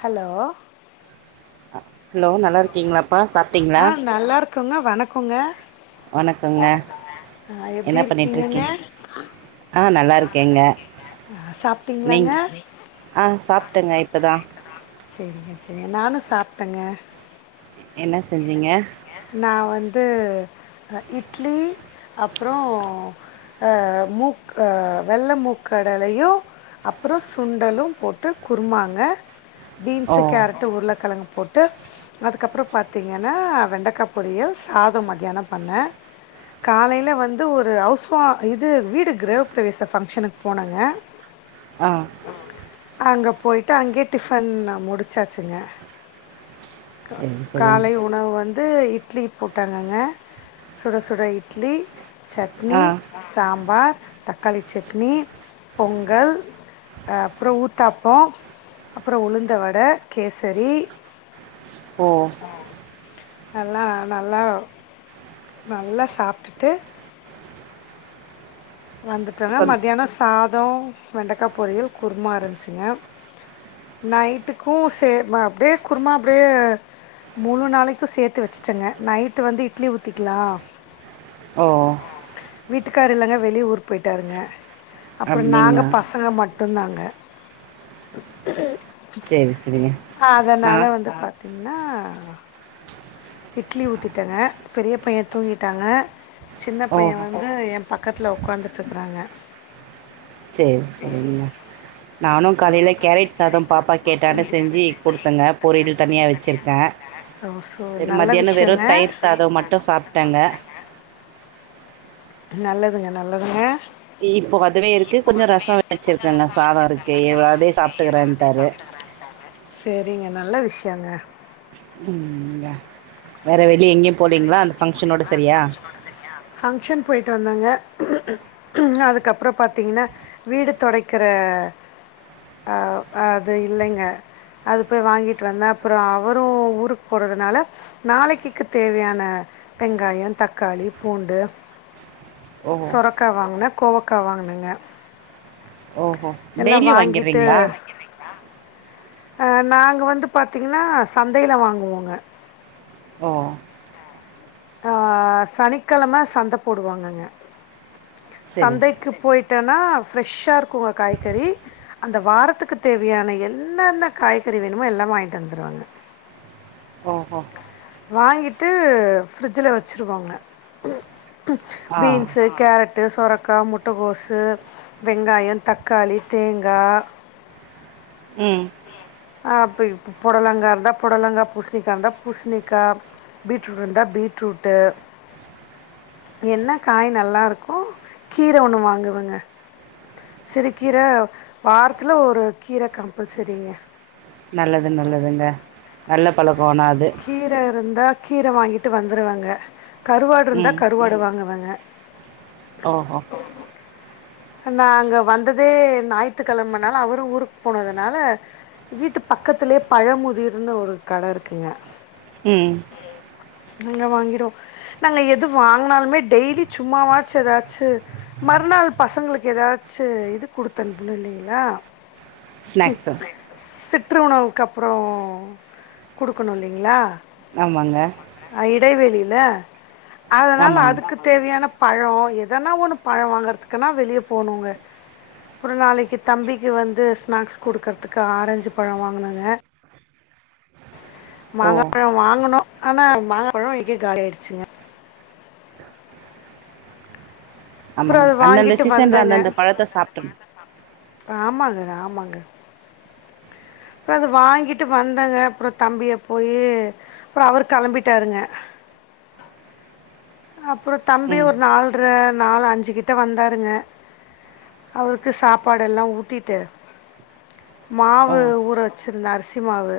Hello hello நல்லா இருக்கீங்களாப்பா சாப்ட்டீங்களா வணக்கோங்க வணக்கோங்க எப்படி என்ன பண்ணிட்ருக்கீ இருக்கீங்கங்க ஆஹ் நல்லா இருக்கேங்க ஆ, நீங் சாப்பிட்டீங்களாங்க ஆ சாப்டங்க இப்பதா சரிங்க சரிங்க நானு சாப்டங்க என்ன செஞ்சிங்க நா வந்து இட்லி அப்றோ ஆஹ் மூக் வெள்ள மூக்கடலையு அப்றோ சுண்டலும் போட்டு குருமாங்க ஓ பீன்சு கேரட்டு உருளக்கழங் போட் டு அதுக்கப்றோ பாத்தீங்கனா வெண்டக் கப் பொரியல் சாதம் மத்யான பண்னே. காலைல வந்து ஒரு ஹவுஸ் உவா இதூ வீடு கிரவ்ப் ப்ரவேச ஃபங்ஷனுக் போனங்க ஆ அங்க போய்ட்டு அங்கயே டிப்பன்ன முடிச்சாச்சுங்க. க சரி சரிங்க காலை உணவு வந் தூ இட்லி போட்டாங்கங்க. சுட சுட இட்லீ, சட்னீ, ஆ சாம்பார், தக்காளிச்சட்னீ, பொங்கல் ஆ அப்றோ ஊத்தாப்போ அப்றோ உளுந்தவடா, கேசரி ஓ நல்லா நல்லாவ் நல்லா சாப்டுட்டு வந்துட்டனா சொல் மத்தியான சாப்ட் [unintelligible] வெண்டக்கா பொரியல் குர்மா இருந்ச்சுங்க நைட்டுக்கு சே நா அப்டியே குருமா அப்டியே மூணு நாளைக்கு சேத்து வச்சிட்டங்க நைட்டு வந்து இட்லி ஊத்திக்லா ஓ வீட்டுக்காரர் இல்லங்க வெளி வெளிஊர் போயிட்டாருங்க அப்றோ நாங்க அப்படிங்களா பசங்க மட் சரி சரிங்க [unintelligible] அதனால நான் வந்து பாத்தீ ன்னா இட்லி ஊத்திட்டங்க பெரிய பைய தூங்கிட்டாங்க சின்ன ஓ பைய வந்து எ பக்கத்ல உக்காந்துட்ருக்காங்க செரி செரிங்க நானும் காலைல கேரட் சாதம் பாப்பா கேட்டானு செஞ்சு குடுத்தங்க பொரியல் தனியா வச்சிருக்கே ஸோ நல்ல மத்தியான விஷயங்க வெறும் தயிர் சாதம் மட்டும் சாப்ட்டேங்க நல்லதுங்க நல்லதுங்க இப்போ அதுவே இருக்கு கொஞ்சோ ரச வச்சிருக்கங்க சாதோ இருக்கு இவர் அதே சாப்ட்டுக்கறேன்ட்டாரு செரிங்க நல்ல விஷயங்க ம் வேற வெ இல்ல எங்கேய் போலீங்களா அந்த ஃபங்ஷனோட சரியா ஃபங்க்ஷன் போயிட்டு வந்தங்க ம் அதுக்கப்றோ பாத்தீங்கன்னா வீடு தொடக்கிற அது இல்லங்க அது போய் வாங்கிட்டு வந்த அப்றோ அவரு ஊருக்கு போறதுனால நாளைக்கு தேவையான வெங்காய தக்காளி பூண்டு ஓஹோ சொரக்கா வாங்குனே கோவக்கா வாங்குனேங்க ஓஹோ டெய்லி வாங்கிறீங்ளா அ நாங்க வந்து பாத்தீங்னா சந்தையில வாங்குவோங்க ஓ ஆ சனிக்கெலம சந்த போடுவாங்கங்க சரி சரி சந்தைக்கு போய் ட்டோனா ஃபரெஷ்ஷா இருக்குங்க காய்கறி அந்த வாரத்துக்கு தேவையான என்னென்ன காய்கறி வேணுமோ எல்லா வாய்ன்ட்டு வந்துருவாங்க ஓஹோ வாங்கிட்டு ஃப்ரிட்ஜ்ல வச்சிருவாங்க இ ம் ஆ பீன்ஸு கேரட்டு சொரக்கா முட்டகோசு வெங்காயோ தக்காளி தேங்கா ம் [unintelligible] ப்ப பொடலங்கா இருந்தா பொடலங்கா பூசணிக்கா இருந்தா பூசணிக்கா பீட்ரூட் இருந்தா பீட்ரூட்டு் என்ன காய் நல்லா இருக்கு கீர ஒண்ணு வாங்குவங்க சிறு கீர வாரத்துல ஒரு கீர கம்பல்செரிங்க நல்லது நல்லதுங்க நல்ல பலக் கீர இருந்தா கீர வாங்கிட்டு வந்துருவங்க கருவாடு இருந்தா ம் கருவாடு வாங்குவே ஆ ஓஹோ நா அங்க வந்ததே ஞாயித்துக்கெலமனால அவரு ஊருக் போனதுனால வீட்டு பக்கத்துலயே பழமுதிர்னு ஒரு கட இருக்குங்க ம் அங்க வாங்கிறோ நாங்க எது வாங்குனாலுமே டெய்லி சும்மாவாச்சு எதாச்சு மறுநாள் பசங்குளுக்கு எதாச்சு இது குடுத்தனுப்பனு இல்லிங்களா ஸ்நாக்ஸு [unintelligible] [unintelligible] உணவுக்கு அப்றோ குடுக்குணு இல்லிங்ளா ஆமாங்க இடைவேளில அதனால ஆமாங்க அதுக்கு தேவையான பழோ எதனா ஒன்னு பழோ வாங்கறதுக்குன்னா வெளிய போணுங்க அப்புறோ நாளைக்கு தம்பிக்கு வந்து ஸ்நாக்ஸ் குடுக்குறதுக் ஆரஞ்சு பழோ வாங்குனங்க ஓ மாங்கா பழோ வாங்கணு ஆனா மாங்கா பழோ இங்க காலி ஆய்ருச்சுங்க அப்புறம் ஆமாங்க அது அந்தந்த வாங்கிட்டு சீசன்ல வந்தேங்க அந்தந்த பழத்த சாப்ட்டணு ஆமாங்க ஆமாங்க அப்ப அது வாங்கிட்டு வந்தங்க அப்றோ தம்பிய போயி அப்றோ அவர் கெளம்பிட்டாருங்க அப்றோ தம்பி ம் ஒரு நால்ற நால் அஞ்சு கிட்ட வந்தாருங்க அவுருக்கு சாப்பாடு எல்லா ஊட்டிட்டு ஓ மாவு ஊற வச்சிருந்த அரிசி மாவு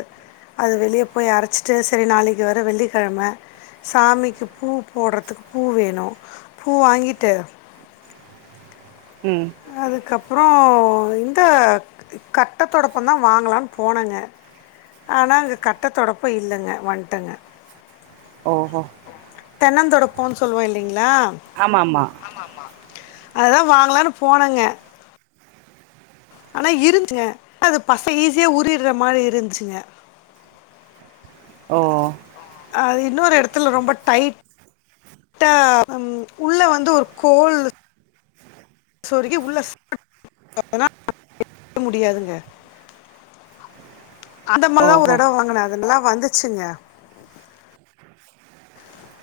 அது வெளிய போய் அரச்சிட்டு சரி நாளைக்கு வர வெள்ளி கெழம சாமிக்கு பூ போட்றதுக்கு பூ வேணு பூ வாங்கிட்டு ம் அதுக்கப் ப்றோ இந்த கட்ட தொடப்பந்தா வாங்கலான் போனங்க ஆனா அங்க கட்ட தொடப்போ இல்லங்க வண்ட்டங்க ஓஹோ தென்னந்தொடப்போன் சொல்வோ இல்லிங்ளா ஆமா ஆமா அததா வாங்கலான் போனங்க ஆனா இருஞ்சுங்க அது பச ஈஸியா உறிற மாரி இருஞ்சுங்க ஓ அது இன்னொரு எடத்துல ரொம்ப டைட்டா ம் உள்ள வந்து ஒரு கோல் சொரிகு உள்ள சா [unintelligible] முடியாதுங்க அந்த மாரில்லா ஒரு ஓஹோ எடோ வாங்கன அது நல்லா வந்துச்சுங்க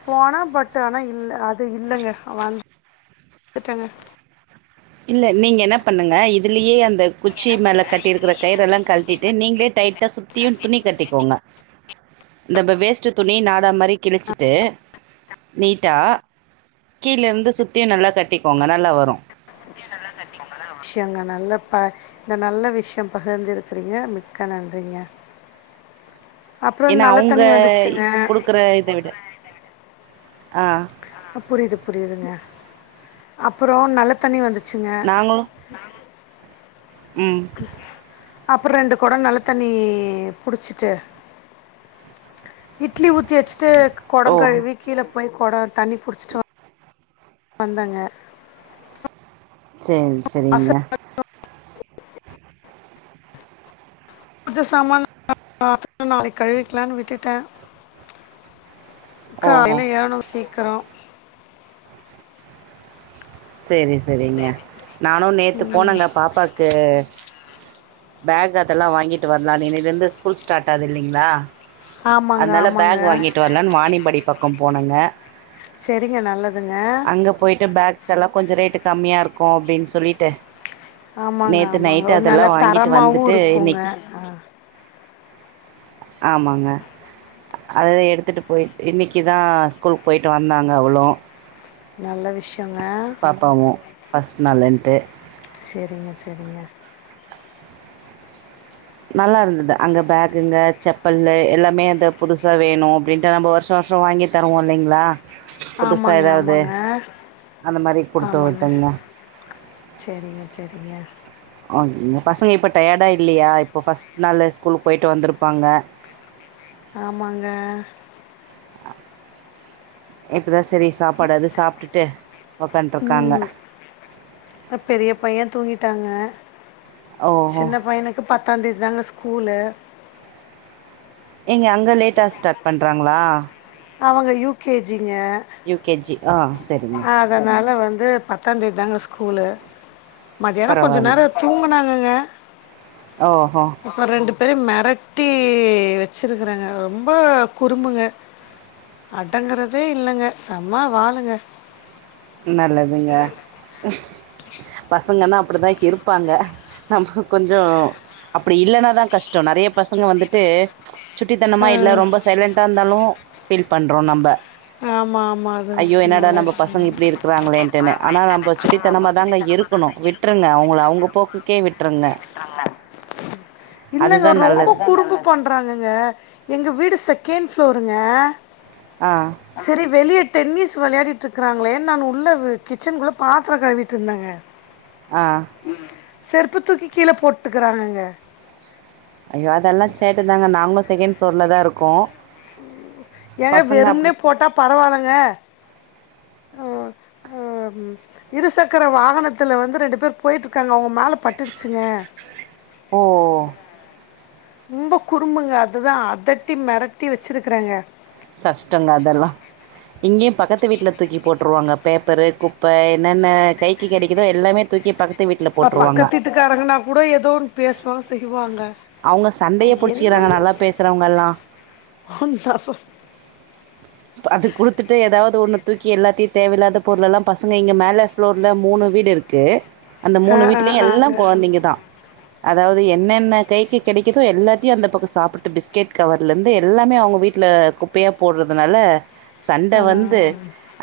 போன பட் ஆனா இல்ல அது இல்லங்க வந்துட்டங்க இல்ல நீங்க என்ன பண்ணுங்க இதுலியே அந் த குச்சி மேல கட்டிருக்குற கயிறெல்லா கழட்டிட்டு நீங்களே டைட்டா சுத்தியு துணி கட்டிகோங்க இந்தப வேஸ்ட்டு துணி நாடா மாரி கிழிச்சிட்டு நீட்டா கீழருந்து சுத்தியு நல்லா கட்டிகோங்க நல்லா வரு துணிய நல்லா கட்டிகோங்க நல்லா வரு எங்க நல்லா பா நல்ல விஷயோ பகிர்ந்துருக்கறீங்க மிக்க நன்றிங்க அப்புறம் ஏன்னா நல்ல அவங்க தண்ணி வந்துச்சுங்க. குடுக்குற இத விட ஆ ஆ புரிது புரியுதுங்க அப்புறோ நல்ல தண்ணி வந்து ச்சுங்க நாங்களு உம் அப்றோ ரெண்டு கொடோ நல்ல தண்ணி புடிச்சுட்டு இட்லிஊத் தி வச்சிட்டு ஓ கொடோங் கழுவி கீழே போய் கொடோ தண்ணி புடுச்சுட்டுவா வந்தங்க செர்ரி செர்ரிங்க [inaudible] பூஜ சாமான் [inaudible] நாளைக் கழுவிக்லான்னு விட்டுட்ட ஓஹோ காலேல எழ்னூ சி க்குறோ சேரி சேரிங்க நானு நேத்து ம், போனங்க பாப்பாக்கு பேக் அதெல்லா வாங்கிட்டு வர்லான் இன்னிலேர்ந்து ஸ்கூல் ஸ்டாட் ஆது இல்லிங்ளா ஆமாங்க அதனால ஆமாங்க பேக் வாங்கிட்டு வரலான் வாணிபடி பக்கோ போன இன்ன செரிங்க நல்லதுங்க கொஞ்ச ரேட்டு கம்மியா இருக்கு அப்டின் சொல்லிட்டு ஆமாங்க நேற்று ஆமாங்க நைட்டு ஒரு நல்ல அதெல்லாம் வாங்கிட்டு தரமாவு வந்துட்டு இருக்குங்க இன்னைக்கு அஹ் ஆமாங்க அத எடுத்துட்டு போய் இன்னைக்குதா ஸ்கூல்க் போய்ட்டு வந்தாங்க அவுளு நல்ல வி ஷ்யோங்க ஃபஸ் நாளுண்ட்டு செரிங்க செரிங்க நல்லா இருந்துத அங்க பேக்குங்க செப்பல்லு எல்லாமே அந்த புதுசா வேணு அப்டின்ட்டு நம்போ வர்ஷோ வர்ஷோ வாங்கி தருவோ இல்லைங்ளா ஆமாங்க ஆமாங்க அந்த மாரி குடுத்து ஆமாங்க விட்டங்க செரிங்க செரிங்க அம் பசங்க இப்போ டயர்டா இல்லியா இப்போ ஃபர்ஸ்ட் நாளு ஸ்கூலுக் போய்ட்டு வந்துருப்பாங்க ஆமாங்க எப் இதா செரி சாப்பாடாது சாப்ட்டுட்டு உக்காண்ட்ருக்காங்க உம் அ பெரியபைய தூங்கி டாங்க ஓஹோ சின்ன பையனுக்கு பத்தாந் தேதி தாங்க ஸ் கூலு எங்க அங்க லேட்டா ஸ்டாட் பண்றாங்களா அவங்க யூ கே ஜி ங்க யூ கே ஜி ஆ ஓகே சரிங்க சூப்ப அதனால வந்து பத்தாந்தேதி தாங்க ஸ்கூலு மதியானோ கொஞ்ச பரவால்ல நேரோ தூங்கனாங்கங்க ஓஹோ பேரயு மெரட்டி வச்சிருக்குறாங்க ரொம்போ குறும்புங்க அடங்கறதே இல்லங்க செம்ம வாலுங்க நல்லதுங்க பசங்கனா அப்பிடிதா இருப்பாங்க நம்க்கு கொஞ்சோ அப்பிடி இல்லனாதா கஷ்டோ நெறைய பசங்க வந்துட்டு சுட்டித்தனமா இல்ல ரொம்ப சைலண்ட்டா இந்தாலு ஃபில் பண்றோ நம்ப ஆமா ஆமா அது ஐயோ! விஷ் என்னடா நல்ல நம்ம பசங்க விஷ்யந்தா இப்டி இப்டியே இருக்கிறாங்களேன்ட்டுன்னு. ஆனா இருக்குறாங்களேன்ட்டுன நம்ப ஆனா நம்போ சுட்டித்தனமா தாங்க சுட்டிதனமா தாங்க இருக்கணும். இருக்குணு விட்ருங்க அவங்கள விட்ருங்க அவங்க அவுங்குள போக்குக்கே விட்ருங்க. அவுங்க போக்குக்கே விட்ருங்க இல்லங்க அதுதான் ரொம்போ நல்லது. அப்டிதா குறும்பு பண்றாங்கங்க எங்க வீ வீடு செக்கண் ஃபுளோருங்க ஆ செரி வெளியே டென்னிஸ் வெளையாடிட்டிருக்கறாங்களே நா உள்ள வெ கிச்சனுக்குள்ள பாத்திர கழுவிட்டு இருந்தங்க ஆ செருப்பு தூக்கி கீழ போட்டுக்கிறாங்கங்க ஐயோ அதெல்லா சேட்ட தாங்க நாங்களு செகண்ட் சொல்லதா இருக்கோ ஏங்க வெறும்னே போட்டா பரவாலங்க அ அ ம் இருசக்கர வாகனத்துல வந்து ரெண்டு பேர் போயிட்டு இருக்காங்க அவங்க மே மேலே பட்டுடுச்சுங்க ஓ! ம்ப குறும்புங்க அதுதா அதட்டி மெரட்டி வச்சிருக்றேங்க கஷ்டோந்த அதெல்லா இங்கியு பக்கத்து வீட்ல தூக்கி போட்டுருவாங்க பேப்பரு குப்ப என்னென்ன கைக்கு கெடைக்குதோ எல்லாமே தூக்கி பக்கத் அ பக்கத்து வீட்டு காரங்கன்னா கூட ஏதோன் பேசுவாங் செய்வாங்க அவங்க சண்டயே புடிச்சிக்கிறாங்க என்னங்க நல்லா பேசுறவங்க எல்லா ஒன்றா சொல் ப அது குடுத்துட்டு ஏதாவது ஒண்ணு தூக்கி எல்லாத்தையு தேவயில்லாத பொருள் எல்லா பசங்க இங்க மேல ப்ளோர்ல மூணு வீடு இருக்கு அந்த ஆ மூணு ஆ வீட்லியு எல்லா ஆங்க கெழந்தைங்க தா அ அதாவது என்னென்ன கைக்கு கெடைக்குதோ எல்லாத்தையு அந்த பக்கோ சாப்பிட்டு பிஸ்கெட் கவர்ல இருந்து எல்லாமே அவங்க வீட்ல குப்பையா போட்ற துனால சண்ட ஆ வந்து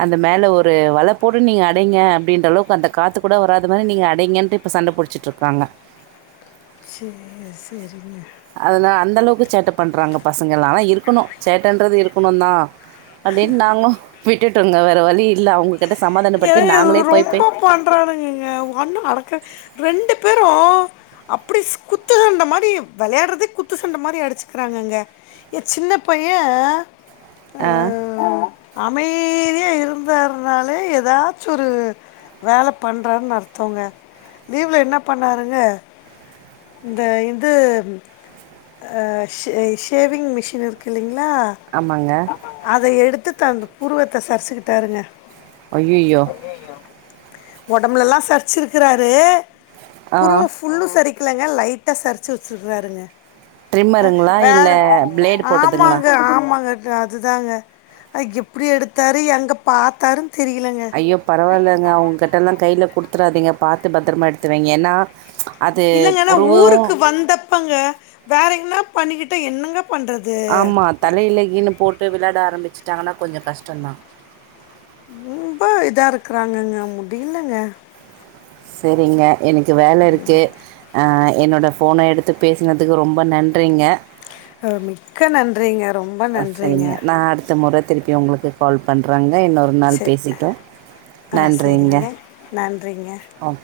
அந்த மேல ஒ ரு வல போட்டு நீங்க அடைங்க அப்படின்ற அளவுக்கு அந்த காத்து கூட வராத மாரி நீங்க அடைங்கன்டு இப்ப சண்ட புடிச்சுட்ருக்காங்க செரிங்க செரிங்க அதனால அந்த அளவுக்கு சேட்ட பண்றாங்க பசங்கலா இருக்கணு சேட்டன்றது இருக்கணுந்தா அப்டின்னு நாங்கு வி ட்டுடோங்க வேற வழி இல்ல அவங்களு ஏ இரு ரொம்ப பண்றானுங்கங்க ஒண்ணு அடக்க ரெண்டு பேர் ரு அப்படி ஸ் குத்து சண்ட மாரி விளையாடுறதே குத்து சண்ட மாரி அடிச்சுக்கிறாங்கங்க என் சின்ன பையே ஆ அமைதியா இருந்தார்னாலே எ தாச்சு ஒரு வேல பண்றாருனு அர்த்தோங்க லீவ்ல என்ன பண்ணாருங்க இந்த இது அ ஷ ஷேவிங் மிஷின் இருக்கு இல்லிங் ளா ஆமாங்க அத எடுத்து அந்த புருவத்த சரிச்சுக்கிட்டாருங்க ஐயயோ ஒடம்புல எல்லா சரிச்சிருக்குறாரு ஆ புருவோ ஃபுல்லு சரி க்கலங்க லைட்டா சரிச்சு வச்சுட்றாருங்க ட்ரிம்மருங்களா வேற இல்லை பிளேடு போட்டதுங்களா ஆமாங்க ஆமாங்க அதுதாங்க அது எப்படி எடுத்தாரு எங்க பாத்தாரு ஐயோ பரவால்லங்க உங்ககிட்டலா கையில கொடுத் சுராதிங்க பாத்து பத்திரமா எடுத்துவைங்க ஏன்னா அது இல்லங்க ஆனா புருவம் ஊருக்கு வந்தப்பங்க வேற எங்னா பண்ணிக்கிட்டா என்னங்க பண்றது ஆமா தலைல ஈனு போட்டு விளையாட ஆரம்பிச் இதானா கொஞ்சோ கஷ்டம்தா ரொம்ப இதா இருக்கறாங்கங்க முடியலங்க சரிங்க எனக்கு வேல இருக்கு அ என்னோட போன எடுத்து பேசுனதுக்கு ரொம்ப நன்றிங்க மிக்க நன்றிங்க ரொம்ப அ நன்றிங்க சரிங்க நா அடுத்த முற திருப்பி உங்களுக்கு கால் பண்றங் க இன்னொரு ஒரு நாள் சே பேசிப்போ ஆ நன்றிங்க சேரிங்க நன்றிங்க ஒ